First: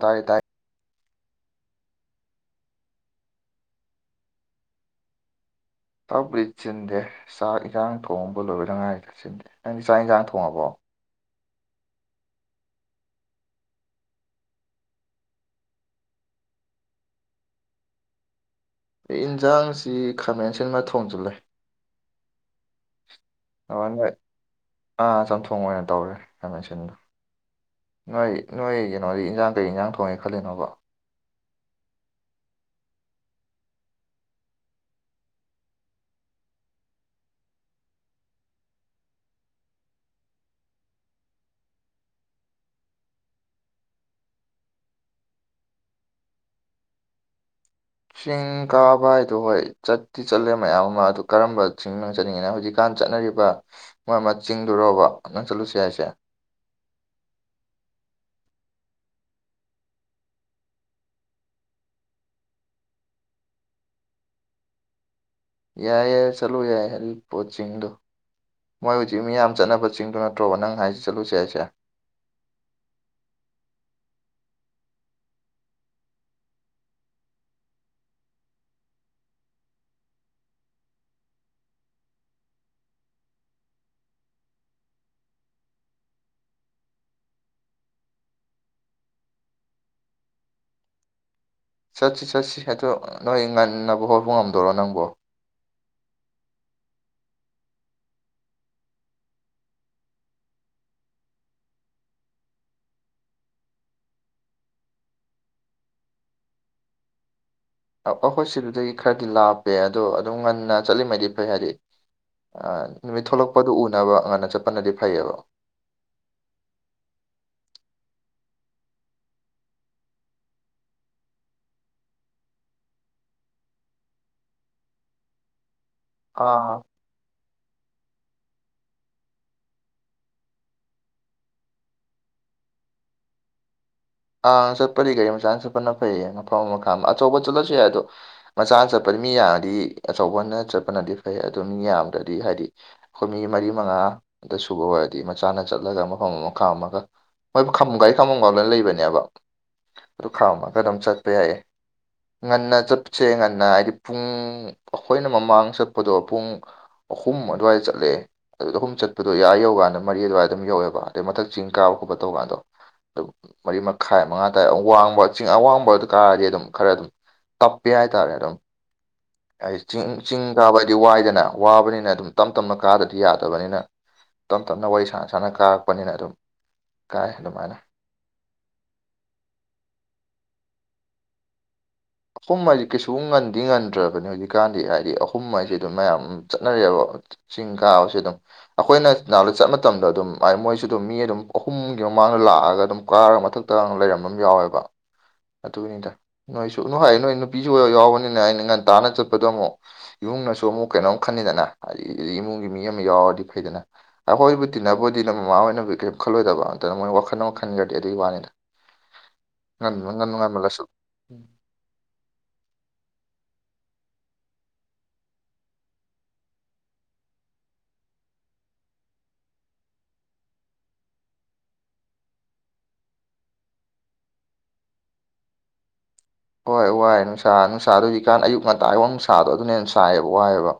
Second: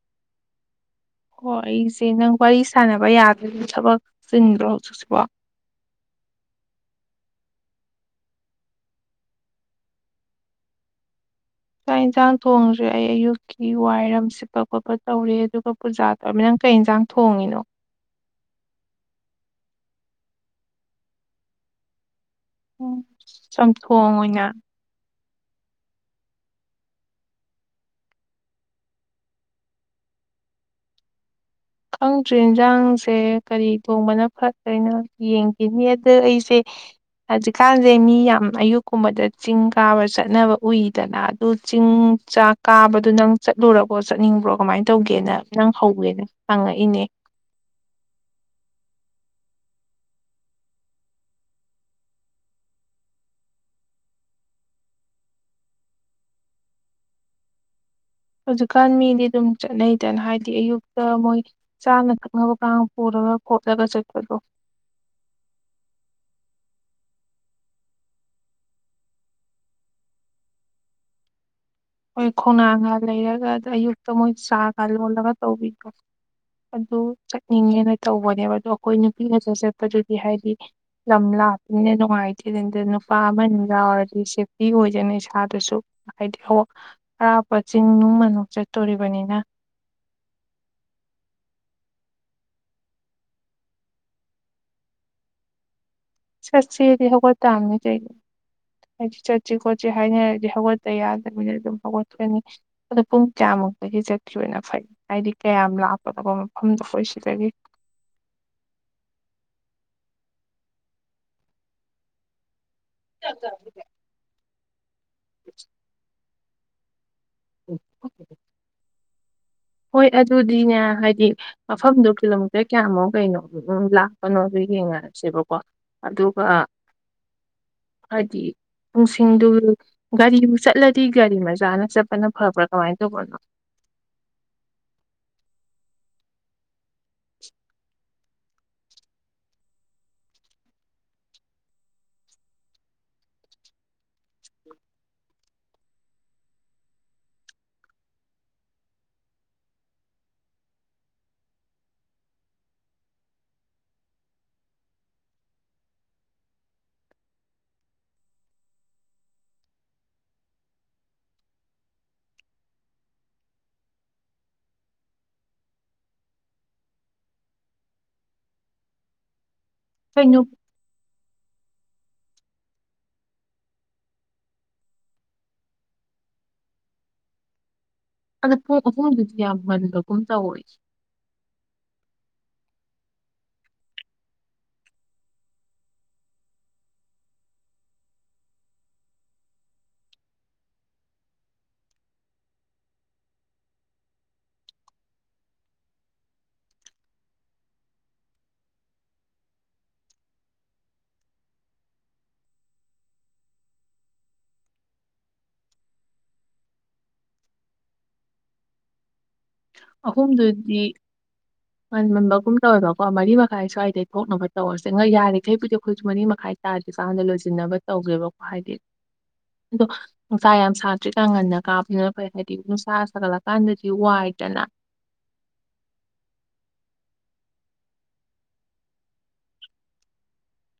ꯇꯏ ꯇꯥꯏ ꯍꯣꯏ ꯑꯩꯁꯦ ꯅꯪ ꯋꯥꯔꯤ ꯁꯥꯟꯅꯕ ꯌꯥꯗ ꯑꯗꯨ ꯊꯕꯛ ꯆꯤꯟꯗ꯭ꯔꯣ ꯍꯧꯖꯤꯛꯁꯤꯕꯣ ꯆꯕꯨꯗꯤ ꯆꯤꯟꯗꯦ ꯆꯥꯛ ꯏꯟꯁꯥꯡ ꯊꯣꯡꯕ ꯂꯣꯏꯔꯗꯉꯥꯏꯗ ꯆꯤꯟꯗꯦ ꯅꯪꯗꯤ ꯆꯥꯛ ꯏꯟꯁꯥꯡ ꯊꯣꯡꯉꯕꯣ ꯆꯥꯛ ꯌꯦꯟꯁꯥꯡ ꯊꯣꯡꯁꯨꯦ ꯑꯩ ꯑꯌꯨꯛꯀꯤ ꯋꯥꯏꯔꯝ ꯁꯤꯠꯄ ꯈꯣꯠꯄ ꯇꯧꯔꯦ ꯑꯗꯨꯒ ꯄꯨꯖꯥ ꯇꯧꯔꯃꯤ ꯅꯪ ꯀꯩ ꯌꯦꯟꯁꯥꯡ ꯊꯣꯡꯉꯤꯅꯣ ꯑꯩ ꯏꯟꯁꯥꯡꯁꯤ ꯈꯥꯃꯦꯟ ꯁꯤꯟ ꯃ ꯊꯣꯡꯁꯨ ꯂꯩ ꯎ ꯆꯝꯊꯣꯡ ꯑꯣꯏꯅ ꯊꯣꯡ ꯑꯣꯏꯅ ꯇꯧꯔꯦ ꯍꯥꯏꯃꯦꯟꯁꯤꯟꯗꯣ ꯅꯣꯏ ꯅꯣꯏ ꯀꯩꯅꯣꯗꯤ ꯏꯟꯖꯥꯡ ꯀꯩ ꯏꯟꯖꯥꯡ ꯊꯣꯡꯉꯦ ꯈꯜꯂꯤꯅꯣꯕ ꯈꯪꯗ꯭ꯔꯦ ꯏꯟꯁꯥꯡꯁꯦ ꯀꯔꯤ ꯊꯣꯡꯕꯅ ꯐꯠꯇꯣꯏꯅꯣ ꯌꯦꯡꯈꯤꯅꯤ ꯑꯗ ꯑꯩꯁꯦ ꯍꯧꯖꯤꯛꯀꯥꯟꯁꯦ ꯃꯤ ꯌꯥꯝ ꯑꯌꯨꯛꯀꯨꯝꯕꯗ ꯆꯤꯡ ꯀꯥꯕ ꯆꯠꯅꯕ ꯎꯏꯗꯅ ꯑꯗꯨ ꯆꯤꯡ ꯆꯥꯛ ꯀꯥꯕꯗꯨꯣ ꯅꯪ ꯆꯠꯂꯨꯔꯀꯣ ꯆꯠꯅꯤꯡꯕ꯭ꯔꯣ ꯀꯃꯥꯏꯅ ꯇꯧꯒꯦꯅ ꯅꯪ ꯍꯧꯋꯦꯅ ꯄꯥꯡꯉꯛꯏꯅꯦ ꯆꯤꯡ ꯀꯥꯕ ꯍꯥꯏꯗꯣ ꯍꯣꯏ ꯆꯠꯇꯤ ꯆꯠꯂꯦ ꯃꯌꯥꯝ ꯑꯃ ꯑꯗꯨ ꯀꯔꯝꯕ ꯆꯤꯡꯅꯣ ꯆꯠꯅꯤꯡꯉꯤꯅ ꯍꯧꯖꯤꯛꯀꯥꯟ ꯆꯠꯅꯔꯤꯕ ꯃꯣꯏ ꯑꯃ ꯆꯤꯡꯗꯨꯔꯣꯕ ꯅꯪ ꯆꯠꯂꯨꯁꯤ ꯍꯥꯏꯁꯦ [inaudible] ꯖꯤꯀꯥꯟ ꯃꯤꯗꯤ ꯑꯗꯨꯝ ꯆꯠꯅꯩꯗꯅ ꯍꯥꯏꯗꯤ ꯑꯌꯨꯛꯇ ꯃꯣꯏ ꯆꯥꯅ ꯊꯛꯅꯕ ꯀꯥꯡ ꯄꯨꯔꯒ [unintelligible] ꯌꯥꯏ ꯌꯥꯏ ꯆꯂꯨ ꯌꯥꯏ ꯍ ꯄꯣꯆꯤꯡꯗꯣ ꯃꯣꯏ ꯍꯧꯖꯤꯛ ꯃꯤꯌꯥꯝ ꯆꯠꯅꯕ ꯆꯤꯡꯗꯨ ꯅꯠꯇ꯭ꯔꯣꯕ ꯅꯪ ꯍꯥꯏꯁꯤ ꯆꯠꯂꯨꯁꯦ ꯍꯥꯏꯁꯦ ꯍꯣꯏ ꯈꯣꯡꯅꯥꯡꯒ ꯂꯩꯔꯒ ꯑꯌꯨꯛꯇ ꯃꯣꯏ ꯆꯥꯒ ꯂꯣꯜꯂꯒ ꯇꯧꯕꯤ ꯑꯗꯨ ꯆꯠꯅꯤꯡꯉꯦꯅ ꯇꯧꯕꯅꯦꯕ ꯑꯗꯣ ꯑꯩꯈꯣꯏ ꯅꯨꯄꯤ ꯉꯥꯛꯇꯥ ꯆꯠꯄꯗꯨꯗꯤ ꯍꯥꯏꯗꯤ ꯂꯝ ꯂꯞ ꯂꯥꯕꯅ ꯅꯨꯡꯉꯥꯏꯇꯦꯗꯗ ꯅꯨꯄꯥ ꯑꯃ ꯌꯥꯎꯔꯗꯤ ꯁꯦꯐꯇꯤ ꯑꯣꯏꯗꯣꯏꯅꯦꯅ ꯏꯁꯥꯗꯁꯨ ꯍꯥꯏꯗꯤ ꯑ ꯑꯔꯥꯞꯄ ꯆꯤꯟ ꯅꯨꯡ ꯃꯅꯨꯡ ꯆꯠꯇꯣꯔꯤꯕꯅꯤꯅ ꯆꯠꯁꯤ ꯆꯠꯁꯤ ꯑ ꯅꯣꯏ ꯉꯟꯅꯕ ꯍꯣꯠꯄ ꯉꯝꯗꯣꯔꯣ ꯅꯪꯕꯣ ꯁꯁꯤꯔꯤꯗꯤ ꯍꯈꯣꯏ ꯊꯥꯃꯅꯤ ꯆꯗ ꯍꯥꯏꯗꯤ ꯆꯠꯁꯤ ꯈꯣꯠꯁꯤ ꯍꯥꯏꯅꯔꯗꯤ ꯍꯧꯒꯠꯇꯄ ꯌꯥꯗꯕꯅꯤꯅ ꯑꯗꯨꯝ ꯍꯧꯒꯠꯑꯅꯤ ꯑꯣ ꯄꯨꯡ ꯀꯌꯥꯃ ꯑꯃꯨꯛꯇꯒꯤ ꯆꯠꯈꯤꯕ ꯑꯣꯏꯅ ꯐꯩ ꯍꯥꯏꯗꯤ ꯀꯌꯥꯝ ꯂꯥꯛꯄꯅꯣꯀꯣ ꯃꯐꯝꯗꯣ ꯀꯣꯏ ꯁꯤ ꯑꯩꯈꯣꯏ ꯁꯤꯗꯨꯗꯒꯤ ꯈꯔꯗꯤ ꯂꯥꯞꯄꯦ ꯑꯗꯣ ꯑꯗꯨꯝ ꯉꯟꯅ ꯆꯠꯂꯤꯉꯩꯗꯤ ꯐꯩ ꯍꯥꯏꯗꯤ ꯅꯨꯃꯤꯠ ꯊꯣꯛꯂꯛꯄꯗꯨ ꯎꯅꯕ ꯉ ꯉꯟꯅ ꯆꯠꯄꯅꯗꯤ ꯐꯩꯌꯦꯕ ꯎ ꯍꯣꯏ ꯑꯗꯨꯗꯤꯅꯦ ꯍꯥꯏꯗꯤ ꯃꯐꯝꯗꯨꯣ ꯀꯤꯂꯣꯃꯤꯇꯔ ꯀꯌꯥꯃꯨꯛ ꯀꯩꯅꯣ ꯂꯥꯛꯄꯅꯣ ꯑꯗꯨꯒꯤ ꯌꯦꯡꯅꯔꯁꯦꯕꯀꯣ ꯑꯗꯨꯒ ꯑꯥ ꯍꯥꯏꯗꯤ ꯄꯨꯡꯁꯤꯡꯗꯨ ꯒꯥꯔꯤꯕꯨ ꯆꯠꯂꯗꯤ ꯒꯥꯔꯤ ꯃꯆꯥꯅ ꯆꯠꯄꯅ ꯐꯕ꯭ꯔꯥ ꯀꯃꯥꯏꯅ ꯇꯧꯕꯅꯣ [inaudible] ꯑꯪ ꯆꯠꯄꯗꯤ ꯒꯥꯔꯤ ꯃꯆꯥ ꯆꯠꯄꯅ ꯐꯩꯌꯦ ꯃꯐꯝ ꯑꯃ ꯈꯥ ꯑꯃ ꯑꯆꯧꯕ ꯆꯠꯂꯁꯨ ꯌꯥꯏ ꯑꯗꯣ ꯃꯆꯥꯅ ꯆꯠꯄꯗꯤ ꯃꯤ ꯌꯥꯝꯡꯉꯗꯤ ꯑꯆꯧꯕꯅ ꯆꯠꯄꯅꯗꯤ ꯐꯩ ꯑꯗꯨ ꯃꯤ ꯌꯥꯝꯕꯗꯗꯤ ꯍꯥꯏꯗꯤ ꯑꯩꯈꯣꯏ ꯃꯤ ꯃꯤ ꯃꯔꯤ ꯃꯉꯥ ꯑꯝꯇ ꯁꯨꯕ ꯑꯣꯏꯔꯗꯤ ꯃꯆꯥꯅ ꯆꯠꯂꯒ ꯃꯐꯝ ꯑꯃꯥ ꯑꯃꯒ ꯍꯣꯏ ꯈꯥꯃ ꯒꯥꯔꯤ ꯈꯥꯃꯝꯒꯥꯎꯗꯅ ꯂꯩꯕꯅꯦꯕ ꯑꯗꯨ ꯈꯥꯝꯃꯒ ꯑꯗꯨꯝ ꯆꯠꯄ ꯌꯥꯏꯌꯦ ꯉꯟꯅ ꯆꯠꯁꯦ ꯉꯟꯅ ꯍꯥꯏꯗꯤ ꯄꯨꯡ ꯑꯩꯈꯣꯏꯅ ꯃꯃꯥꯡ ꯆꯠꯄꯗꯣ ꯄꯨꯡ ꯑꯍꯨꯝ ꯑꯗꯨꯋꯥꯏꯗ ꯆꯠꯂꯦ ꯑꯗꯨ ꯑꯍꯨꯝ ꯆꯠꯄꯗꯣ ꯑꯥ ꯌꯧꯕꯀꯥꯟꯗ ꯃꯔꯤ ꯑꯗꯨꯋꯥꯏꯗ ꯑꯗꯨꯝ ꯌꯧꯋꯦꯕ ꯑꯗꯩ ꯃꯊꯛ ꯆꯤꯡ ꯀꯥꯕ ꯈꯣꯠꯄ ꯇꯧ ꯀꯥꯟꯗꯣ ꯑꯗꯨ ꯃꯔꯤ ꯃꯈꯥꯏ ꯃꯉꯥ ꯗꯥꯏ ꯋꯥꯡꯕ ꯆꯤꯡ ꯑꯋꯥꯡꯕ ꯑꯗꯨ ꯀꯥꯔꯗꯤ ꯑꯗꯨꯝ ꯈꯔ ꯑꯗꯨꯝ ꯇꯞꯄꯦ ꯍꯥꯢꯇꯔꯦ ꯑꯗꯨꯝ ꯍꯥꯏ ꯆꯤꯡ ꯀꯩꯅꯣ ꯆꯤꯡ ꯀꯥꯕ ꯍꯥꯏꯗꯤ ꯋꯥꯏꯗꯅ ꯋꯥꯕꯅꯤꯅ ꯑꯗꯨꯝ ꯇꯞ ꯇꯞꯅ ꯀꯥꯗꯗꯤ ꯌꯥꯗꯕꯅꯤꯅ ꯇꯞ ꯇꯞꯅ ꯋꯥꯔꯤ ꯁꯥꯟꯅ ꯁꯥꯟꯅ ꯀꯥꯔꯛꯄꯅꯤꯅ ꯑꯗꯨꯝ ꯀꯥꯏ ꯑꯗꯨꯃꯥꯏꯅ ꯑꯗ ꯑꯍꯨꯝꯗꯨꯁꯨ ꯌꯥꯝ ꯉꯟꯕꯒꯨꯝ ꯇꯧꯏ ꯑꯍꯨꯝ ꯍꯥꯏꯁꯦ ꯀꯩꯁꯨ ꯉꯟꯗꯤ ꯉꯟꯗ꯭ꯔꯕꯅꯤ ꯍꯧꯖꯤꯛꯀꯥꯟꯗꯤ ꯍꯥꯏꯗꯤ ꯑꯍꯨꯝ ꯍꯥꯏꯁꯤ ꯑꯗꯨꯝ ꯃꯌꯥꯝ ꯆꯠꯅꯔꯦ ꯕꯥ ꯆꯤꯡ ꯀꯥꯕꯁꯦ ꯑꯗꯨꯝ ꯑꯩꯈꯣꯏꯅ ꯉꯥꯍꯥꯟꯉꯩ ꯆꯠ ꯃꯇꯝꯗ ꯑꯗꯨꯝ ꯃꯣꯏꯁꯨ ꯑꯗꯨꯝ ꯃꯤ ꯑꯗꯨꯝ ꯑꯍꯨꯝꯒꯤ ꯃꯥꯡꯗ ꯂꯥꯛꯑꯒ ꯑꯗꯨꯝ ꯀꯥꯔꯒ ꯃꯊꯛꯇ ꯂꯩꯔꯝꯕ ꯌꯥꯎꯋꯦꯕ ꯑꯗꯨꯒꯤꯅꯤ ꯅꯣꯏꯁꯨ ꯁ ꯅꯨꯡ ꯍꯥꯏ ꯅꯣꯏ ꯅꯨꯄꯤꯁꯨ ꯑꯣꯏꯔ ꯌꯥꯎꯕꯅꯤꯅ ꯑꯩꯅ ꯉꯟ ꯇꯥꯅ ꯆꯠꯄꯗꯣ ꯑꯃꯨꯛ ꯏꯃꯨꯡꯅꯁꯨ ꯑꯃꯨꯛ ꯀꯩꯅꯣꯝ ꯈꯟꯅꯤꯗꯅ ꯍꯥꯏꯗꯤ ꯏꯃꯨꯡꯒꯤ ꯃꯤ ꯑꯃ ꯌꯥꯎꯔꯗꯤ ꯐꯩꯗꯅ ꯑꯩꯈꯣꯏꯕꯨ ꯇꯤꯟꯅꯕꯕꯨꯗꯤ ꯅꯣꯏ ꯃꯃꯥ ꯍꯣꯏꯅꯕꯨ ꯀꯔꯤꯝ ꯈꯜꯂꯣꯏꯗꯕ ꯑꯗꯨꯅ ꯃꯣꯏ ꯋꯥꯈꯜ ꯑꯃ ꯈꯟꯈ꯭ꯔꯗꯤ ꯑꯗꯨꯒꯤ ꯋꯥꯅꯤꯗ ꯉꯟ ꯉꯟ ꯑꯍꯨꯝꯗꯨꯗꯤ ꯉꯟꯃꯜꯂꯁꯨ ꯎꯝ ꯉꯟꯃꯟꯕꯒꯨꯝ ꯇꯧꯋꯦꯕꯀꯣ ꯃꯔꯤ ꯃꯈꯥꯏ ꯁ꯭ꯋꯥꯏꯗꯩ ꯊꯣꯛꯅꯕ ꯇꯧꯔꯁꯦ ꯉꯥ ꯌꯥꯔꯤꯈꯩꯕꯨꯗꯤ ꯑꯩꯈꯣꯏꯁꯨ ꯃꯔꯤ ꯃꯈꯥꯏ ꯇꯥꯔꯦ ꯏꯁꯥ ꯍꯥꯟꯗ ꯂꯣꯏꯁꯤꯟꯅꯕ ꯇꯧꯒꯦꯕꯀꯣ ꯍꯥꯏꯗꯤ ꯑꯗꯣ ꯅꯨꯡꯁꯥ ꯌꯥꯝ ꯁꯥꯗꯔꯤꯀꯥꯟ ꯉꯟꯅ ꯀꯥꯕꯗꯨꯅ ꯐꯩ ꯍꯥꯏꯗꯤ ꯅꯨꯡꯁꯥ ꯁꯥꯒꯠꯂꯀꯥꯟꯗꯗꯤ ꯋꯥꯏ ꯗꯅ ꯍꯣꯏ ꯋꯥꯏ ꯅꯨꯡꯁꯥ ꯅꯨꯡꯁꯥꯗꯨ ꯍꯧꯖꯤꯛꯀꯥꯟ ꯑꯌꯨꯛ ꯉꯟꯇꯥꯒꯤ ꯋꯪ ꯁꯥꯕꯗꯣ ꯑꯗꯨꯅ ꯍꯦꯟꯅ ꯁꯥꯏꯌꯦꯕ ꯋꯥꯏꯑꯦꯕ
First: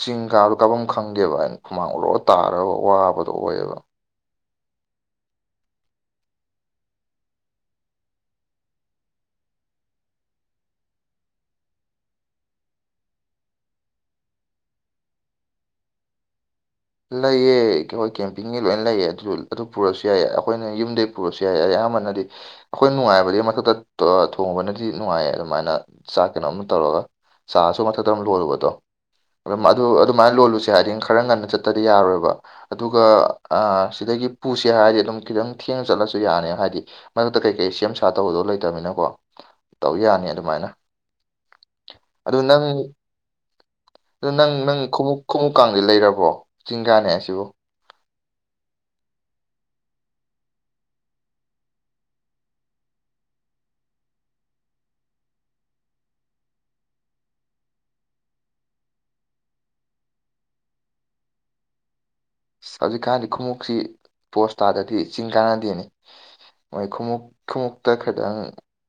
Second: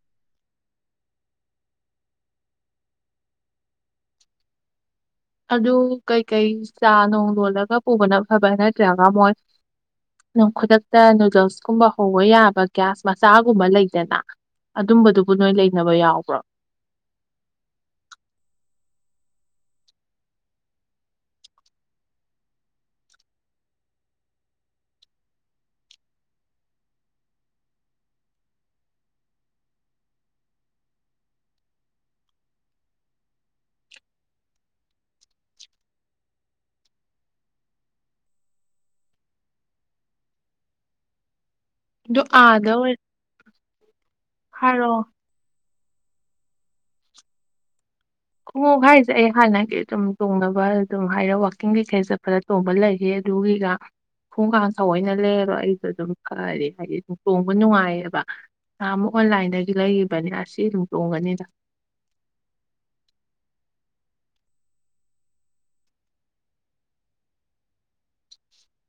ꯆꯤꯡ ꯀꯥꯕꯗꯨ ꯀꯥꯕꯝ ꯈꯪꯗꯦꯕ ꯑꯩ ꯍꯨꯃꯥꯡ ꯑꯣꯔꯣꯔꯣ ꯇꯥꯔꯒ ꯋꯥꯕꯗꯣ ꯑꯣꯏꯌꯦꯕ ꯑꯗꯨ ꯀꯩꯀꯩ ꯆꯥ ꯅꯣꯡ ꯂꯣꯜꯂꯒ ꯄꯨꯕꯅ ꯐꯕ꯭ꯔ ꯅꯠꯇ꯭ꯔꯒ ꯃꯣꯏ ꯑꯗꯨꯝ ꯈꯨꯗꯛꯇ ꯅꯨꯗꯜꯁꯀꯨꯝꯕ ꯍꯧꯕ ꯌꯥꯕ ꯒ꯭ꯌꯥꯁ ꯃꯆꯥꯒꯨꯝꯕ ꯂꯩꯗꯅ ꯑꯗꯨꯝꯕꯗꯨꯕꯨ ꯅꯣꯏ ꯂꯩꯅꯕ ꯌꯥꯎꯕ꯭ꯔꯣ ꯂꯩꯌꯦ ꯑꯩꯈꯣꯏ ꯀꯦꯝꯄꯤꯡꯒꯤ ꯂꯣꯏꯅ ꯂꯩꯌꯦ ꯑꯗꯨ ꯑꯗꯨ ꯄꯨꯔꯁꯨ ꯌꯥꯏꯌꯦ ꯑꯩꯈꯣꯏꯅ ꯌꯨꯝꯗꯒꯤ ꯄꯨꯔꯁꯨ ꯌꯥꯏꯌꯦ ꯑꯌꯥꯝꯕꯅꯗꯤ ꯑꯩꯈꯣꯏ ꯅꯨꯡꯉꯥꯏꯕꯗꯤ ꯃꯊꯛꯇ ꯊꯣꯡꯕꯅꯗꯤ ꯅꯨꯡꯉꯥꯏꯌꯦ ꯑꯗꯨꯃꯥꯏꯅ ꯆꯥꯛ ꯀꯩꯅꯣꯝ ꯇꯧꯔꯒ ꯆꯥꯁꯨ ꯃꯊꯛꯇ ꯑꯃ ꯂꯣꯜꯂꯨꯕꯗꯣ ꯑꯗꯨꯃ ꯑꯗꯨ ꯑꯗꯨꯃꯥꯏꯅ ꯂꯣꯜꯂꯨꯁꯦ ꯍꯥꯏꯗꯤ ꯈꯔ ꯉꯟꯅ ꯆꯠ ꯇ꯭ꯔꯗꯤ ꯌꯥꯔꯣꯏꯕ ꯑꯗꯨꯒ ꯑ ꯁꯤꯗꯒꯤ ꯄꯨꯁꯦ ꯍꯥꯏꯔꯗꯤ ꯑꯗꯨꯝ ꯈꯤꯇꯪ ꯊꯦꯡ ꯆꯠꯂꯁꯨ ꯌꯥꯅꯤ ꯍꯥꯏ ꯍꯥꯏꯗꯤ ꯃꯔꯛꯇ ꯀꯩꯀꯩ ꯁꯦꯝ ꯁꯥ ꯇꯧꯕꯗꯣ ꯂꯩꯇꯕꯅꯤꯅꯀꯣ ꯇꯧ ꯌꯥꯅꯤ ꯑꯗꯨꯃꯥꯏꯅ ꯑꯗꯨ ꯅꯪ ꯑꯥꯗ ꯑꯣꯏ ꯑꯗꯨ ꯅꯪ ꯅꯪ ꯍꯥꯏꯔꯛꯑꯣ ꯈꯣꯡꯎꯞ ꯈꯣꯡꯎꯞ ꯀꯥꯡꯗꯤ ꯂꯩꯔꯕꯣ ꯆꯤꯡꯀꯥꯅꯦ ꯍꯥꯏꯁꯤꯕꯨ ꯈꯣꯡꯎꯞ ꯍꯥꯏꯔꯤꯁꯦ ꯑꯩ ꯍꯥꯟꯅꯒꯤ ꯑꯗꯨꯝ ꯇꯣꯡꯅꯕ ꯑꯗꯨꯝ ꯍꯥꯏꯔꯞ ꯋꯥꯛꯀꯤꯡ ꯀꯩꯀꯩ ꯆꯠꯄꯗ ꯇꯣꯡꯕ ꯂꯩꯌꯦ ꯑꯗꯨꯒꯤꯒ ꯈꯣꯡꯎꯞ ꯀꯥꯡ ꯊꯑꯣꯏꯅ ꯂꯩꯔꯔꯣꯏ ꯑꯩꯗꯨ ꯑꯗꯨꯝ ꯐꯔꯦ ꯍꯥꯏꯗꯤ ꯑꯗꯨ ꯇꯣꯡꯕ ꯅꯨꯡꯉꯥꯏꯌꯦꯕ ꯅꯍꯥꯟꯃꯨꯛ ꯑꯣꯟꯂꯥꯏꯟꯗꯩꯗꯤ ꯂꯩꯒꯤꯕꯅꯦ ꯑꯁꯤ ꯑꯗꯨꯝ ꯇꯣꯡꯉꯅꯤꯗ ꯍꯧꯖꯤꯛꯀꯥꯟꯗꯤ ꯈꯣꯡꯎꯞꯁꯤ ꯄꯣꯁꯇꯥꯥꯗꯔꯥꯗꯤ ꯆꯤꯡ ꯀꯥꯟꯅꯗꯦꯅꯦ ꯍꯣꯏ ꯈꯣꯡꯎꯞ ꯈꯣꯡꯎꯞꯇ ꯈꯤꯇꯪ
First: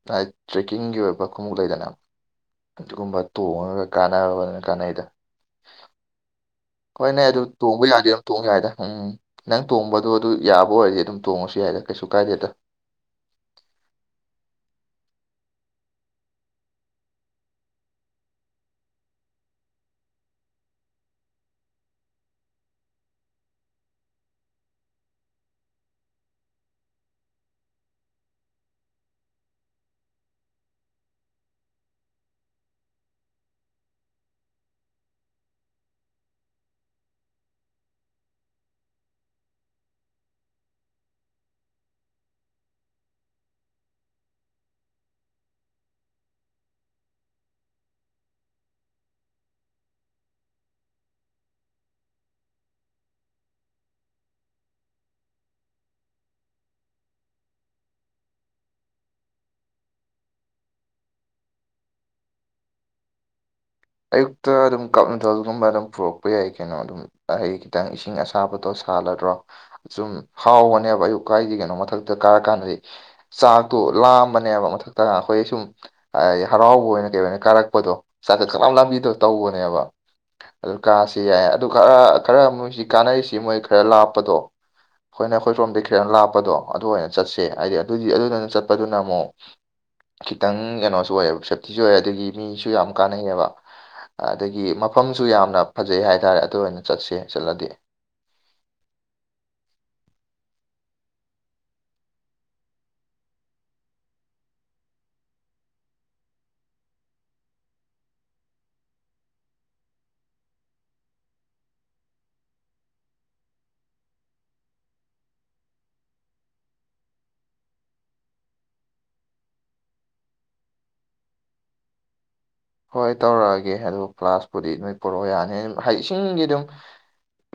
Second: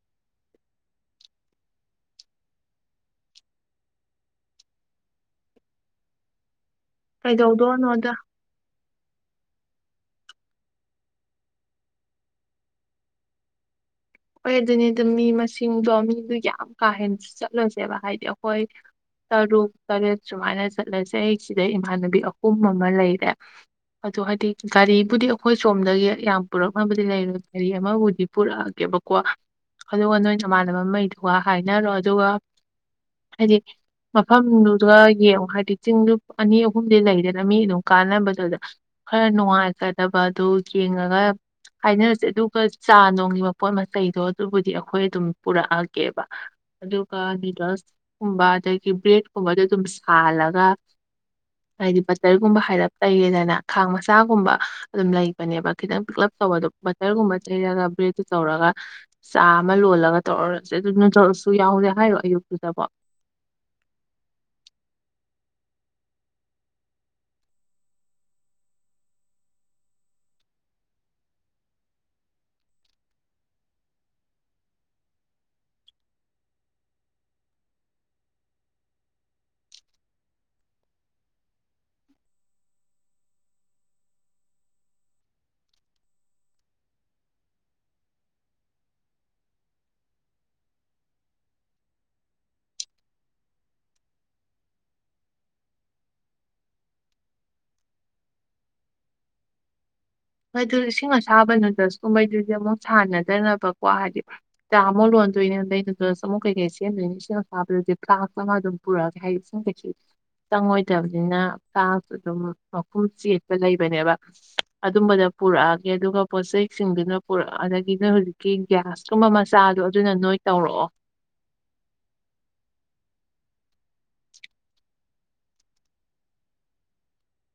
ꯇ꯭ꯔꯥꯏꯠ ꯇ꯭ꯔꯦꯛꯀꯤꯡꯒꯤ ꯑꯣꯏꯕ ꯈꯣꯡꯎꯞ ꯂꯩꯗꯅ ꯑꯗꯨꯒꯨꯝꯕ ꯇꯣꯡꯉꯒ ꯀꯥꯟꯅꯕꯅꯤꯅ ꯀꯥꯟꯅꯩꯗꯅꯥ [inaudible] ꯍꯣꯏꯅꯦ ꯑꯗꯨ ꯇꯣꯡꯕ ꯌꯥꯔꯗꯤ ꯀꯩꯗꯧꯗꯣꯏꯅꯣꯗ ꯑꯗꯨꯝ ꯇꯣꯡꯕ ꯌꯥꯏꯗ ꯅꯪ ꯇꯣꯡꯕꯗꯣ ꯑꯗꯨ ꯌꯥꯕ ꯑꯣꯏꯔꯗꯤ ꯑꯗꯨꯝ ꯇꯣꯡꯉꯁꯨ ꯌꯥꯏꯗ ꯀꯩꯁꯨ ꯀꯥꯏꯗꯦꯗ ꯍꯣꯏ ꯑꯗꯨꯅꯦ ꯑꯗꯨꯝ ꯃꯤ ꯃꯁꯤꯡꯗꯣ ꯃꯤꯗꯣ ꯌꯥꯝ ꯀꯥꯍꯦꯟꯅꯗꯤ ꯆꯠꯂꯣꯏꯁꯦꯕ ꯍꯥꯏꯗꯤ ꯑꯩꯈꯣꯏ ꯇꯔꯨꯛ ꯇꯔꯦꯠ ꯁꯨꯃꯥꯏꯅ ꯆꯠꯂꯁꯦ ꯑꯩ ꯁꯤꯗ ꯏꯃꯥꯟꯅꯕꯤ ꯑꯍꯨꯝ ꯑꯃ ꯂꯩꯔꯦ ꯑꯗꯣ ꯍꯥꯏꯗꯤ ꯒꯥꯔꯤꯕꯨꯗꯤ ꯑꯩꯈꯣꯏ ꯁꯣꯝꯗꯒꯤ ꯌꯥꯝ ꯄꯨꯔꯛꯅꯕꯗꯤ ꯂꯩꯔꯣꯏ ꯒꯥꯔꯤ ꯑꯃꯕꯨꯗꯤ ꯄꯨꯔꯛꯑꯒꯦꯕ ꯀꯣ ꯑꯗꯨꯒ ꯅꯣꯏ ꯅꯃꯥꯟꯅꯕ ꯃꯩꯗꯨꯒ ꯍꯥꯏꯅꯔꯣ ꯑꯗꯨꯒ ꯍꯥꯏꯗꯤ ꯃꯐꯝꯗꯨꯒ ꯌꯦꯡꯉꯣ ꯍꯥꯏꯗꯤ ꯆꯤꯡꯗꯨ ꯑꯅꯤ ꯑꯍꯨꯝꯗꯤ ꯂꯩꯔꯦꯗꯅ ꯃꯤ ꯑꯗꯨꯝ ꯀꯥꯟꯅꯕꯗꯨꯗ ꯈꯔ ꯅꯨꯡꯉꯥꯏꯒꯗꯕ ꯑꯗꯨ ꯌꯦꯡꯉꯒ ꯍꯥꯏꯅꯔꯁꯦ ꯑꯗꯨꯒ ꯆꯥ ꯅꯣꯡꯒꯤ ꯃꯄꯣꯠ ꯃꯆꯩ ꯀꯩꯗꯣ ꯑꯗꯨꯕꯨꯗꯤ ꯑꯩꯈꯣꯏ ꯑꯗꯨꯝ ꯄꯨꯔꯛꯑꯒꯦꯕ ꯑꯗꯨꯒ ꯅꯨꯗꯜꯁꯀꯨꯝꯕ ꯑꯗꯒꯤ ꯕ꯭ꯔꯦꯗ ꯀꯨꯝꯕꯗꯣ ꯑꯗꯨꯝ ꯁꯥꯍꯜꯂꯒ ꯍꯥꯏꯗꯤ ꯕꯇꯔꯒꯨꯝꯕ ꯍꯥꯏꯔꯞ ꯇꯩꯔꯦꯗꯅ ꯈꯥꯡ ꯃꯆꯥꯒꯨꯝꯕ ꯑꯗꯨꯝ ꯂꯩꯕꯅꯦꯕ ꯈꯤꯇꯪ ꯄꯤꯛꯂꯞ ꯇꯧꯕꯗꯣ ꯕꯇꯔꯒꯨꯝꯕ ꯇꯩꯅꯔꯒ ꯕ꯭ꯔꯦꯗꯇꯨ ꯇꯧꯔꯒ ꯆꯥ ꯑꯃ ꯂꯣꯜꯂꯒ ꯇꯧꯔꯁꯦ ꯑꯗꯨ ꯅꯨꯗꯜꯁꯁꯨ ꯌꯥꯎꯒꯦ ꯍꯥꯏꯔꯣ ꯑꯌꯨꯛꯇꯨꯗꯕꯣ [inaudible] ꯑꯌꯨꯛꯇ ꯑꯗꯨꯝ ꯀꯞ ꯅꯨꯗꯜꯒꯨꯝꯕ ꯑꯗꯨꯝ ꯄꯨꯔꯛꯄ ꯌꯥꯏ ꯀꯩꯅꯣ ꯑꯗꯨꯝ ꯑꯩꯩ ꯈꯤꯇꯪ ꯏꯁꯤꯡ ꯑꯁꯥꯕ ꯇꯣ ꯁꯥꯍꯜꯂꯗ꯭ꯔꯣ ꯁꯨꯝ ꯍꯥꯎꯕꯅꯦꯕ ꯑꯌꯨꯛꯀꯥꯏꯒꯤ ꯀꯩꯅꯣ ꯃꯊꯛꯇ ꯀꯥꯔ ꯀꯥꯟꯗꯗꯤ ꯆꯥꯛꯇꯣ ꯂꯥꯛꯑꯝꯕꯅꯦꯕ ꯃꯊꯛꯇ ꯑꯩꯈꯣꯏ ꯁꯨꯝ ꯑ ꯍꯔꯥꯎꯕ ꯑꯣꯏꯅ ꯀꯩ ꯑꯣꯏꯅ ꯀꯥꯔꯛꯄꯗꯣ ꯁꯠꯂꯥꯎ ꯂꯪꯕꯤꯗꯣ ꯇꯧꯕꯅꯦꯕ ꯑꯗꯨ ꯀꯥꯁꯤ ꯌꯥꯏ ꯑꯗꯨ ꯈꯔ ꯈꯔ ꯃꯣꯏꯁꯤ ꯀꯥꯟꯅꯔꯤꯁꯤ ꯃꯣꯏ ꯈꯔ ꯂꯥꯞꯄꯗꯣ ꯑꯩꯈꯣꯏꯅ ꯑꯩꯈꯣꯏ ꯁꯣꯝꯗꯒꯤ ꯈꯤꯇꯪ ꯂꯥꯞꯄꯗꯣ ꯑꯗꯨ ꯑꯣꯏꯅ ꯆꯠꯁꯦ ꯍꯥꯏꯗꯤ ꯑꯗꯨꯗꯤ ꯑꯗꯨꯗꯨꯅ ꯆꯠꯄꯗꯨꯅ ꯑꯃꯨꯛ ꯈꯤꯇꯪ ꯀꯩꯅꯣꯁꯨ ꯑꯣꯏꯌꯦꯕ ꯁꯦꯞꯇꯤꯁꯨ ꯑꯣꯏ ꯑꯗꯒꯤ ꯃꯤꯁꯨ ꯌꯥꯝ ꯀꯥꯟꯅꯩꯌꯦꯕ ꯑꯗꯒꯤ ꯃꯐꯝꯁꯨ ꯌꯥꯝꯅ ꯐꯖꯩ ꯍꯥꯏꯇꯥꯔꯦ ꯑꯗꯨ ꯑꯣꯏꯅ ꯆꯠꯁꯦ ꯆꯠꯂꯗꯤ [inaudible] ꯑꯗꯨ ꯏꯁꯤꯡ ꯑꯁꯥꯕꯅ ꯗꯁ ꯀꯨꯝꯕꯩꯗꯨꯗꯤ ꯑꯃꯨꯛ ꯁꯥꯟꯅꯗꯅꯕꯀꯣ ꯍꯥꯏꯗꯤ ꯆꯥꯃꯨꯛ ꯂꯣꯟ ꯗꯣꯏꯅꯦ ꯑꯗꯩꯗꯨꯗ ꯗꯁꯃꯣꯛ ꯀꯩꯀꯩ ꯁꯦꯝꯗꯣꯏꯅꯦ ꯏꯁꯤꯡ ꯑꯁꯥꯕꯗꯨꯗꯤ ꯐ꯭ꯂꯥꯛꯁ ꯑꯃ ꯑꯗꯨꯝ ꯄꯨꯔꯛꯑꯒꯦ ꯍꯥꯏꯗꯤ ꯏꯁꯤꯡ ꯀꯩꯁꯨ ꯆꯪꯉꯣꯏꯗꯕꯅꯤꯅ ꯐ꯭ꯂꯥꯛꯁꯁꯨ ꯑꯗꯨꯝ ꯃꯈꯨꯝ ꯆꯦꯠꯄ ꯂꯩꯕꯅꯦꯕ ꯑꯗꯨꯝꯕꯗ ꯄꯨꯔꯛꯑꯒꯦ ꯑꯗꯨꯒ ꯄꯣꯠꯆꯩꯁꯤꯡꯗꯨꯅ ꯄꯨꯔꯛꯑ ꯑꯗꯒꯤ ꯅꯣꯏ ꯍꯧꯖꯤꯛꯀꯤ ꯒ꯭ꯌꯥꯁꯇꯨꯃ ꯃꯆꯥꯗꯨ ꯑꯗꯨꯅ ꯅꯣꯏ ꯇꯧꯔꯛꯑꯣ ꯍꯣꯏ ꯇꯧꯔꯛꯑꯒꯦ ꯑꯗꯨ ꯐ꯭ꯂꯥꯁꯄꯨꯗꯤ ꯅꯣꯏ ꯄꯨꯔꯛꯑꯣ ꯌꯥꯅꯤ ꯏꯁꯤꯡꯒꯤ ꯑꯗꯨꯝ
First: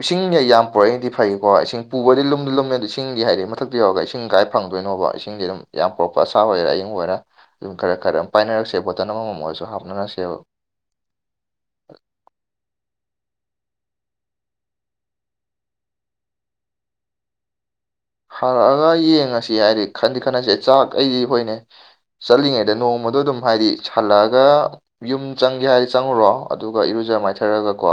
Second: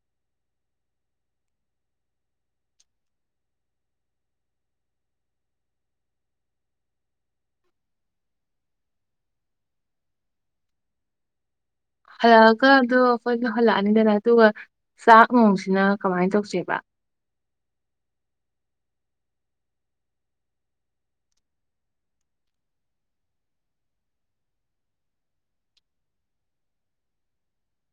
ꯏꯁꯤꯡ ꯌꯥꯝ ꯄꯨꯔꯛꯏꯅꯗꯤ ꯐꯩꯀꯣ ꯏꯁꯤꯡ ꯄꯨꯕꯗꯤ ꯂꯨꯝꯗꯤ ꯂꯨꯝꯃꯦ ꯑꯗꯨ ꯏꯁꯤꯡꯗꯤ ꯍꯥꯏꯔ ꯃꯊꯛꯇ ꯌꯧꯔꯒ ꯏꯁꯤꯡ ꯀꯥꯏ ꯐꯪ ꯀꯣꯏꯅꯣꯕ ꯏꯁꯤꯡꯗꯤ ꯑꯗꯨꯝ ꯌꯥꯝ ꯄ꯭ꯔꯣꯞꯄ ꯑꯁꯥ ꯑꯣꯏꯔꯥ ꯑꯌꯤꯡꯕ ꯑꯣꯏꯔꯥ ꯑꯗꯨꯝ ꯈꯔ ꯈꯔ ꯑꯗꯨ ꯄꯥꯏꯅꯔꯛꯁꯦ ꯕꯣꯇꯜ ꯑꯃꯃꯝ ꯑꯣꯏꯔꯁꯨ ꯍꯥꯞꯅꯔꯁꯦꯕ ꯍꯈꯣꯏ ꯂꯧꯍꯜꯂꯛꯑꯅꯤꯗꯅ ꯑꯗꯨꯒ ꯆꯥꯛ ꯅꯨꯡꯁꯤꯅ ꯀꯃꯥꯏ ꯇꯧꯁꯦꯕ ꯍꯥꯔꯛꯑꯒ ꯌꯦꯡꯉꯁꯤ ꯍꯥꯏꯗꯤ ꯈꯟꯗꯤ ꯈꯟꯅꯁꯦ ꯆꯥꯛ ꯑꯩꯗꯤ ꯍꯣꯏꯅꯦ ꯆꯠꯂꯤꯉꯩꯗ ꯅꯣꯡꯃꯗꯣ ꯑꯗꯨꯝ ꯍꯥꯏꯗꯤ ꯁꯥꯜꯂꯛꯑꯒ ꯌꯨꯝ ꯆꯪꯒꯦ ꯍꯥꯏꯔꯗꯤ ꯆꯪꯉꯨꯔꯣ ꯑꯗꯨꯒ ꯏꯔ ꯖ ꯃꯥꯏꯊꯔꯒ ꯀꯣ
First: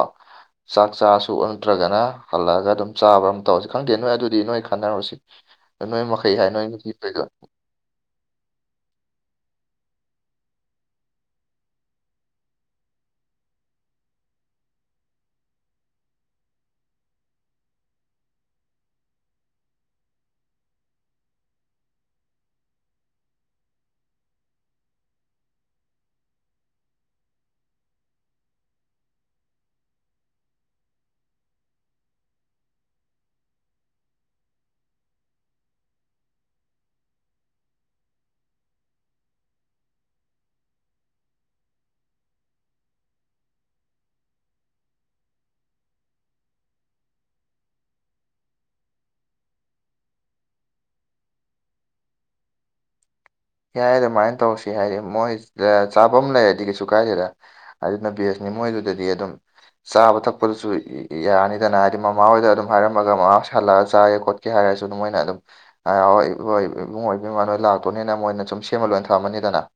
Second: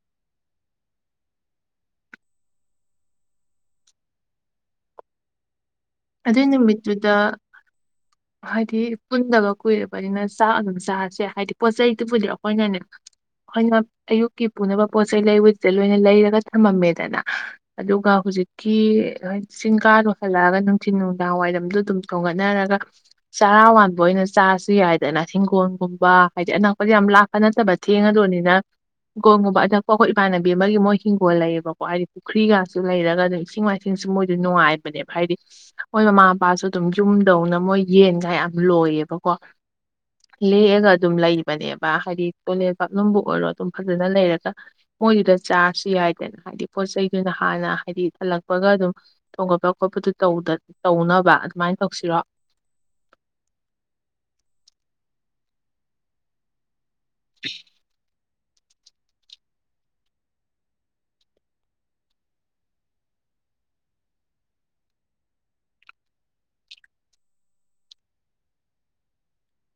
ꯆꯥꯛ ꯆꯥꯁꯨꯣꯛ ꯅꯠꯇ꯭ꯔꯒꯅ ꯍꯜꯂꯒ ꯑꯗꯨꯝ ꯆꯥꯕ꯭ꯔꯥ ꯑꯃ ꯇꯧꯔꯁꯦ ꯈꯪꯗꯦ ꯅꯣꯏ ꯑꯗꯨꯗꯤ ꯅꯣꯏ ꯈꯟꯗꯅ ꯔꯁꯤ ꯑꯗꯨꯏ ꯅꯨꯃꯤꯠꯇꯨꯗ ꯍꯥꯏꯗꯤ ꯄꯨꯟꯗꯕ ꯀꯨꯏ ꯅꯤꯅ ꯆꯥꯛ ꯑꯗꯨꯝ ꯆꯥꯔꯁꯦ ꯍꯥꯏꯗꯤ ꯄꯣꯠ ꯆꯩꯗꯨꯕꯨꯗꯤꯔ ꯑꯩꯈꯣꯏꯅꯅꯦ ꯑꯩꯈꯣꯏꯅ ꯑꯌꯨꯛꯀꯤ ꯄꯨꯅꯕ ꯄꯣꯠ ꯆꯩꯩ ꯂꯩꯕꯗꯨꯗ ꯂꯣꯏꯅ ꯂꯩꯔꯒ ꯊꯝꯃꯝꯃꯦꯗꯅ ꯑꯗꯨꯒꯖꯤ ꯍꯧꯖꯤꯛꯀꯤ ꯆꯁꯤꯡꯒꯥꯗꯨꯣ ꯍꯜꯂꯛꯑꯒ ꯊꯤꯟ ꯅꯨꯡꯗꯥꯡ ꯋꯥꯏꯔꯝꯗ ꯑꯗꯨꯝ ꯊꯣꯡꯒꯠꯅꯔꯒ ꯆꯔꯥ ꯋꯥꯥꯟꯕ ꯑꯣꯏꯅ ꯆꯥꯁꯨ ꯌꯥꯏꯗꯅ ꯍꯤꯡꯈꯣꯜ ꯒꯨꯝꯕ ꯍꯥꯏꯗꯤ ꯑꯅꯛꯄꯁ ꯌꯥꯝ ꯂꯥꯛꯄ ꯅꯠꯇꯕ ꯊꯦꯡꯉꯗꯣꯅꯤꯅ ꯍꯤꯡꯒꯣꯜꯒꯨꯝꯕ ꯑꯅꯛꯄ ꯑꯩꯈꯣꯏ ꯏꯃꯥꯟꯅꯕꯤ ꯑꯃꯒꯤ ꯃꯣꯏ ꯍꯤꯡꯒꯣꯜ ꯂꯩꯌꯦꯕꯀꯣ ꯍꯥꯏꯗꯤ ꯄꯨꯈ꯭ꯔꯤꯒꯁꯨ ꯂꯩꯔꯒ ꯑꯗꯨꯝ ꯏꯁꯤꯡ ꯃꯥꯏꯁꯤꯡ ꯁꯤ ꯃꯣꯏꯗ ꯅꯨꯡꯉꯥꯏꯕꯅꯦꯕ ꯍꯥꯏꯗꯤ ꯃꯣꯏ ꯃꯃꯥ ꯃꯄꯥꯁꯨ ꯑꯗꯨꯝ ꯌꯨꯝꯗꯧꯅ ꯃꯣꯏ ꯌꯦꯟꯒ ꯌꯥꯝ ꯂꯣꯏꯌꯦꯕꯀꯣ ꯂꯦꯛꯑꯒ ꯑꯗꯨꯝ ꯂꯩꯕꯅꯦꯕ ꯍꯥꯏꯗꯤ ꯀꯣꯂꯦꯟ ꯄꯞꯅꯅꯨꯡꯕꯨ ꯑꯣꯏꯔꯣ ꯑꯗꯨꯝ ꯐꯖꯅ ꯂꯩꯔꯒ ꯃꯣꯏꯗꯨꯗ ꯆꯥꯔꯁꯨ ꯌꯥꯏꯗꯅ ꯍꯥꯏꯗꯤ ꯄꯣꯠ ꯆꯩꯗꯨꯅ ꯍꯥꯟꯅ ꯍꯥꯏꯗꯤ ꯍꯜꯂꯛꯄꯒ ꯑꯗꯨꯝ ꯊꯣꯡꯒꯠꯄ ꯈꯣꯠꯄ ꯇꯧꯅꯕ ꯑꯗꯨꯃꯥꯏꯅ ꯇꯧꯁꯤꯔꯣ ꯌꯥꯏ ꯑꯗꯨꯃꯥꯏꯅ ꯇꯧꯁꯤ ꯍꯥꯏꯔ ꯃꯣꯏ ꯆꯥꯐꯝ ꯑꯃ ꯂꯩꯔꯗꯤ ꯀꯩꯁꯨ ꯀꯥꯏꯗꯦꯗ ꯑꯗꯨꯅ ꯕꯦꯁ ꯃꯣꯏꯗꯨꯗꯗꯤ ꯑꯗꯨꯝ ꯆꯥꯕ ꯊꯛꯄꯗꯨꯁꯨ ꯌꯥꯅꯤꯗꯅ ꯍꯥꯏꯗꯤ ꯃꯃꯥ ꯍꯣꯏꯗ ꯑꯗꯨꯝ ꯍꯥꯏꯔꯝꯃꯒ ꯃꯃꯥ ꯍꯜꯂꯛꯑꯒ ꯆꯥꯒꯦ ꯈꯣꯠꯀꯦ ꯍꯥꯏꯔ ꯑꯗꯨꯝ ꯃꯣꯏꯅ ꯑꯗꯨꯝ ꯏꯕꯨꯡ ꯑꯣꯏ ꯂꯥꯛꯇꯣꯅꯦ ꯃꯣꯏꯅ ꯁꯨꯝ ꯁꯦꯝꯃ ꯂꯣꯏꯅ ꯊꯝꯃꯅꯤꯗꯅ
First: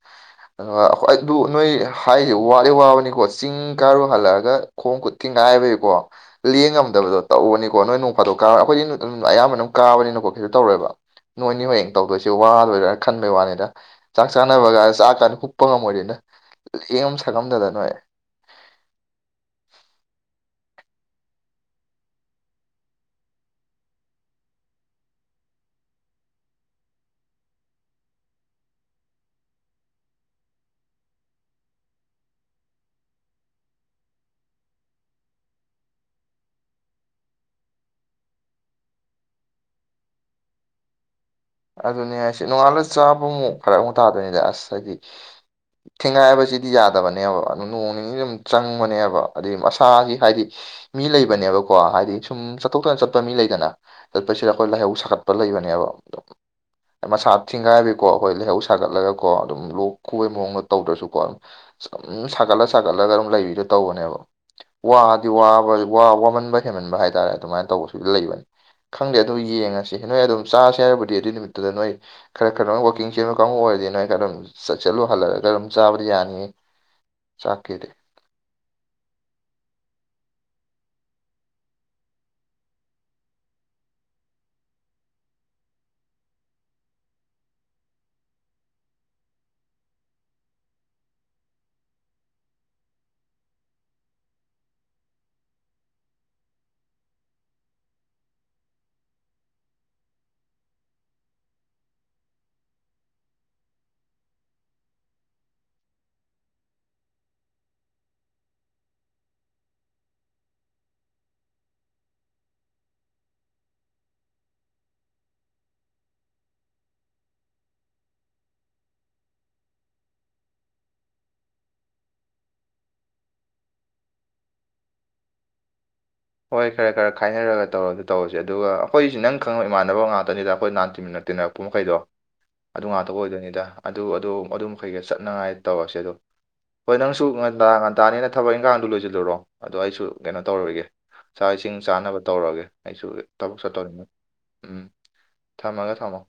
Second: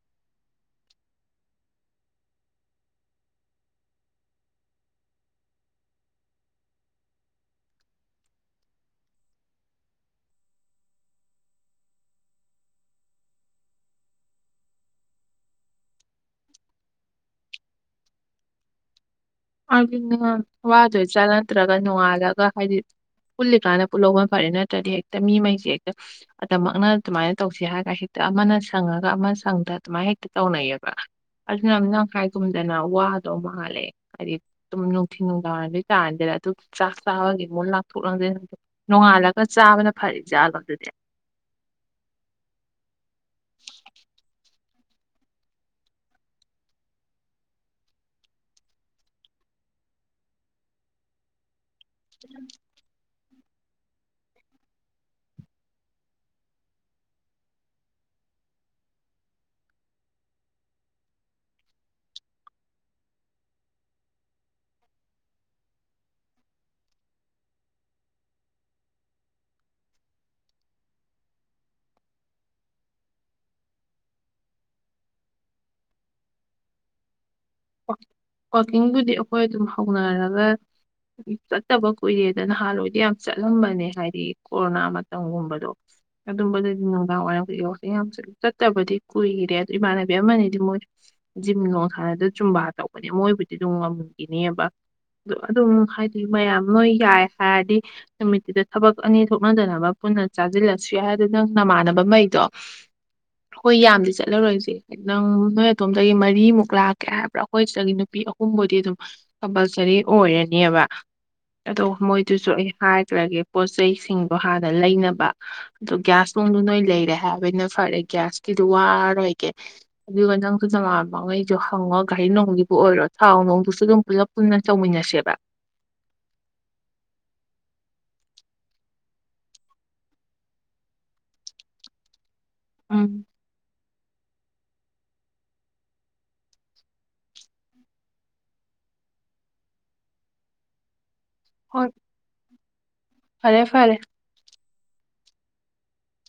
ꯑꯗꯨ ꯅꯣꯏ ꯍꯥꯏꯗꯤ ꯋꯥꯠꯂꯤ ꯋꯥꯕꯅꯤꯀꯣ ꯆꯤꯡ ꯀꯥꯔꯨ ꯍꯜꯂꯛꯑꯒ ꯈꯣꯡ ꯈꯨꯠ ꯊꯤꯡꯉ ꯀꯥꯏꯕꯒꯤꯀꯣ ꯂꯦꯡꯉꯝꯗꯕꯗꯣ ꯇꯧꯕꯅꯤꯀꯣ ꯅꯣꯏ ꯅꯣꯡ ꯐꯥꯗꯣꯛ ꯀꯥꯔ ꯑꯩꯈꯣꯏꯗꯤ ꯑꯌꯥꯝꯕꯅꯝ ꯀꯥꯕꯅꯤꯅꯀꯣ ꯇꯧꯔꯣꯏꯕ ꯅꯣꯏꯅꯤ ꯍꯌꯦꯡ ꯇꯧꯗꯣꯏꯁꯦ ꯋꯥꯗꯣꯏꯔꯥ ꯈꯟꯕꯩ ꯋꯥꯅꯤꯗ ꯆꯥꯛ ꯆꯥꯅꯕꯒ ꯆꯥꯛ ꯀꯥꯟꯗ ꯍꯨꯞꯛꯄ ꯉꯝꯃꯣꯏꯗꯣꯏꯅ ꯌꯦꯡ ꯑꯃ ꯁꯛꯉꯝꯗꯗ ꯅꯣꯏ ꯑꯗꯨꯅ ꯋꯥꯗꯣꯏ ꯆꯠ ꯅꯠꯇ꯭ꯔꯒ ꯅꯣꯡꯉꯥꯜꯂꯒ ꯍꯥꯏꯗꯤ ꯄꯨꯜꯂꯤꯀꯥꯟꯗ ꯄꯨꯜꯍꯧꯕ ꯐꯔꯦ ꯅꯠꯇ꯭ꯔꯗꯤ ꯍꯦꯛꯇ ꯃꯤꯉꯩꯁꯦ ꯍꯦꯛꯇ ꯑꯗꯨꯃꯛꯅ ꯑꯗꯨꯃꯥꯏꯅ ꯇꯧꯁꯤ ꯍꯥꯏꯔꯒ ꯍꯦꯛꯇ ꯑꯃꯅ ꯁꯪꯉꯒ ꯑꯃ ꯁꯪꯗ ꯑꯗꯨꯃꯥꯏꯅ ꯍꯦꯛꯇ ꯇꯧꯅꯩꯌꯦꯕ ꯑꯗꯨꯅ ꯅꯪꯈꯥꯏꯒꯨꯝꯗꯅ ꯋꯥꯗꯣ ꯃꯥꯜꯂꯦ ꯍꯥꯏꯗꯤ ꯑꯗꯨꯝ ꯅꯨꯡꯊꯤ ꯅꯨꯡꯗꯥꯡꯕꯒꯤꯇꯥꯥꯔꯗꯤꯗ ꯑꯗꯨ ꯆꯥꯛ ꯆꯥꯕꯒꯤ ꯃꯨꯛ ꯂꯥꯛꯊꯣꯛ ꯂꯥꯡꯖꯤꯟ ꯍꯥꯜꯂꯒ ꯆꯥꯕꯅ ꯐꯔꯤ ꯖꯥꯠꯂꯣ ꯑꯗꯨꯗꯤ ꯑꯗꯨꯅꯦ ꯍꯥꯏꯁꯦ ꯅꯣꯡꯉꯥꯜꯂ ꯁꯖꯤ [unintelligible] ꯊꯦꯡꯉꯥꯏꯕꯁꯤꯗꯤ ꯌꯥꯗꯕꯅꯦꯕ ꯑꯗꯨ ꯅꯣꯡ ꯅꯤꯅꯤ ꯑꯗꯨꯝ ꯆꯪꯕꯅꯦꯕ ꯑꯗꯨꯩ ꯃꯁꯥꯒꯤ ꯍꯥꯏꯗꯤ ꯃꯤ ꯂꯩꯕꯅꯦꯕ ꯀꯣ ꯍꯥꯏꯗꯤ ꯁꯨꯝ ꯆꯠꯊꯣꯛꯇꯅ ꯆꯠꯄ ꯃꯤ ꯂꯩꯗꯅ ꯆꯠꯄꯁꯤꯗ ꯑꯩꯈꯣꯏ ꯂꯥꯏꯍꯧ ꯁꯥꯒꯠꯄ ꯂꯩꯕꯅꯦꯕ [inaudible] ꯃꯁꯥ ꯊꯤꯡꯒꯥꯏꯕꯤꯀꯣ ꯑꯩꯈꯣꯏ ꯂꯩꯍꯧ ꯁꯥꯒꯠꯂꯒꯀꯣ ꯑꯗꯨꯝ ꯂꯣꯛ ꯈꯨꯕ ꯃꯑꯣꯡꯗ ꯇꯧꯗ꯭ꯔꯁꯨꯀꯣ ꯑꯗꯨꯝ ꯎꯝ ꯁꯥꯒꯠꯂ ꯁꯥꯒꯠꯂꯒ ꯑꯗꯨꯝ ꯂꯩꯕꯤꯗꯣ ꯇꯧꯕꯅꯦꯕ ꯋꯥꯗꯤ ꯋꯥꯕ ꯋꯥꯃꯟꯕ ꯍꯦꯃꯟꯕ ꯍꯥꯏꯇꯥꯔꯦ ꯑꯗꯨꯃꯥꯏꯅ ꯇꯧꯕꯁꯨ ꯂꯩꯕꯅꯤ ꯈꯪꯗꯦ ꯑꯗꯨ ꯌꯦꯡꯉꯁꯤ ꯅꯣꯏ ꯑꯗꯨꯝ ꯆꯥꯁꯦ ꯍꯥꯏꯕꯨꯗꯤ ꯑꯗꯨꯏ ꯅꯨꯃꯤꯠꯇꯨꯗ ꯅꯣꯏ ꯈꯔ ꯈꯔ ꯋꯥꯀꯤꯡ ꯆꯦꯟꯕ ꯀꯥꯡꯕꯨ ꯑꯣꯏꯔꯗꯤ ꯅꯣꯏ ꯈꯔ ꯑꯗꯨꯝ ꯆꯠꯂꯨ ꯍꯜꯂꯒ ꯑꯗꯨꯝ ꯆꯥ ꯌꯥꯅꯤ ꯋꯥꯛꯀꯤꯡꯗꯨꯗꯤ ꯑꯩꯈꯣꯏ ꯑꯗꯨꯝ ꯍꯧꯅꯔꯒ ꯆꯠꯇꯕ ꯀꯨꯏꯔꯦꯗ ꯅꯍꯥꯟꯋꯥꯏꯗꯤ ꯌꯥꯝ ꯆꯠꯂꯝꯕꯅꯦ ꯍꯥꯏꯗꯤ ꯀꯣꯔꯣꯅꯥ ꯃꯇꯝꯒꯨꯝꯕꯗꯣ ꯑꯗꯨꯝꯕꯗꯗꯤ ꯅꯨꯡꯗꯥꯡ ꯋꯥꯏꯔꯝ ꯌꯥꯝꯠꯂ ꯆꯠꯇꯕꯗꯤ ꯀꯨꯏꯔꯦ ꯑꯗꯨ ꯏꯃꯥꯟꯅꯕꯤ ꯑꯃꯅꯤꯗꯤ ꯃꯣꯏ ꯖꯤꯝꯒꯣꯡꯁꯥꯅꯗ ꯆꯨꯝꯕꯥ ꯇꯧꯕꯅꯦ ꯃꯣꯏꯕꯨꯗꯤ ꯑꯗꯨꯝ ꯉꯝꯃꯈꯤꯅꯦꯕ ꯑ ꯑꯗꯨꯝ ꯍꯥꯏꯗꯤ ꯃꯌꯥꯝ ꯅꯣꯏ ꯌꯥꯏ ꯍꯥꯏꯔꯗꯤ ꯅꯨꯃꯤꯠꯇꯨꯗ ꯊꯕꯛ ꯑꯅꯤ ꯊꯣꯛꯅꯗꯅꯕ ꯃꯨꯟꯅ ꯆꯥꯁꯤꯜꯂꯁꯨ ꯌꯥꯏꯗ ꯅꯪ ꯅꯃꯥꯟꯅꯕ ꯃꯩꯗꯣ ꯍꯣꯏ ꯌꯥꯝꯗꯤ ꯆꯠꯂꯔꯣꯏꯁꯦ ꯅꯪ ꯅꯣꯏ ꯑꯗꯣꯝꯗꯒꯤ ꯃꯔꯤꯃꯨꯛ ꯂꯥꯛꯀꯦ ꯍꯥꯏꯕ ꯄꯨ ꯑꯩꯈꯣꯏ ꯁꯤꯗꯒꯤ ꯅꯨꯄꯤ ꯑꯍꯨꯝꯕꯨꯗꯤ ꯑꯗꯨꯝ ꯀꯝꯄꯜꯁꯔꯤ ꯑꯣꯏꯔꯅꯦꯕ ꯑꯗꯣ ꯃꯣꯏꯗꯨꯁꯨ ꯑꯩ ꯍꯥꯏꯈ꯭ꯔꯒꯦ ꯄꯣꯠꯁꯤꯡꯗꯣ ꯍꯥꯟꯅ ꯂꯩꯅꯕ ꯑ ꯒ꯭ꯌꯥꯁ ꯗꯨ ꯅꯣꯏ ꯂꯩꯔꯦ ꯍꯥꯏꯕꯩꯅ ꯐꯔꯦ ꯒ꯭ꯌꯥꯁꯀꯤꯗꯨ ꯋꯥꯔꯔꯣꯏꯒꯦ ꯑꯗꯨꯒ ꯅꯪ ꯃꯥꯟꯩ ꯁꯨ ꯍꯪꯉꯣ ꯘꯔꯤ ꯅꯨꯡꯒꯤꯕꯨ ꯑꯣꯏꯔꯣ ꯊꯥꯎ ꯅꯨꯡꯕꯨꯁꯨ ꯑꯗꯨꯝ ꯄꯨꯂꯞ ꯄꯨꯟꯅ ꯆꯧꯃꯤꯟꯅꯁꯦꯕ ꯍꯣꯏ ꯈꯔ ꯈꯔ ꯈꯥꯏꯅꯔꯒ ꯇꯧꯔꯁꯨ ꯇꯧꯔꯁꯦ ꯑꯗꯨꯒ ꯑꯩꯈꯣꯏꯁꯤ ꯅꯪ ꯈꯪꯉꯕ ꯏꯃꯥꯟꯅꯕ ꯉꯥꯛꯇꯅꯤꯗ ꯑꯩꯈꯣꯏ ꯅꯥꯟ ꯇꯤꯃꯤꯟꯅꯦ ꯇꯤꯟꯅꯔꯛꯄ ꯃꯈꯩꯗꯣ ꯑꯗꯨ ꯉꯥꯛꯇꯕꯨ ꯎꯝ ꯑꯣꯏꯗꯣꯏꯅꯤꯗ ꯑꯗꯨ ꯑꯗꯣ ꯑꯗꯨꯝ ꯃꯈꯩꯀ ꯆꯠꯅꯉꯥꯏ ꯇꯧꯔꯁꯦ ꯑꯗꯣ ꯍꯣꯏ ꯅꯪꯁꯨ ꯉꯟ ꯉꯟꯇꯥꯅꯤꯅ ꯊꯕꯛ ꯏꯟꯈꯥꯡꯗꯨ ꯂꯣꯏꯁꯤꯜꯂꯨꯔꯣ ꯑꯗꯣ ꯑꯩꯁꯨ ꯀꯩꯅꯣ ꯇꯧꯔꯣꯏꯒꯦ ꯆꯥꯛ ꯏꯁꯤꯡ ꯍꯣꯏ ꯆꯥꯅꯕ ꯇꯧꯔꯒꯦ ꯑꯩꯁꯨ ꯊꯕꯛ ꯐꯔꯦ ꯐꯔꯦ ꯆꯠꯇꯧꯅꯤꯅ ꯎꯝ ꯊꯝꯃꯒꯦ ꯊꯝꯃꯣ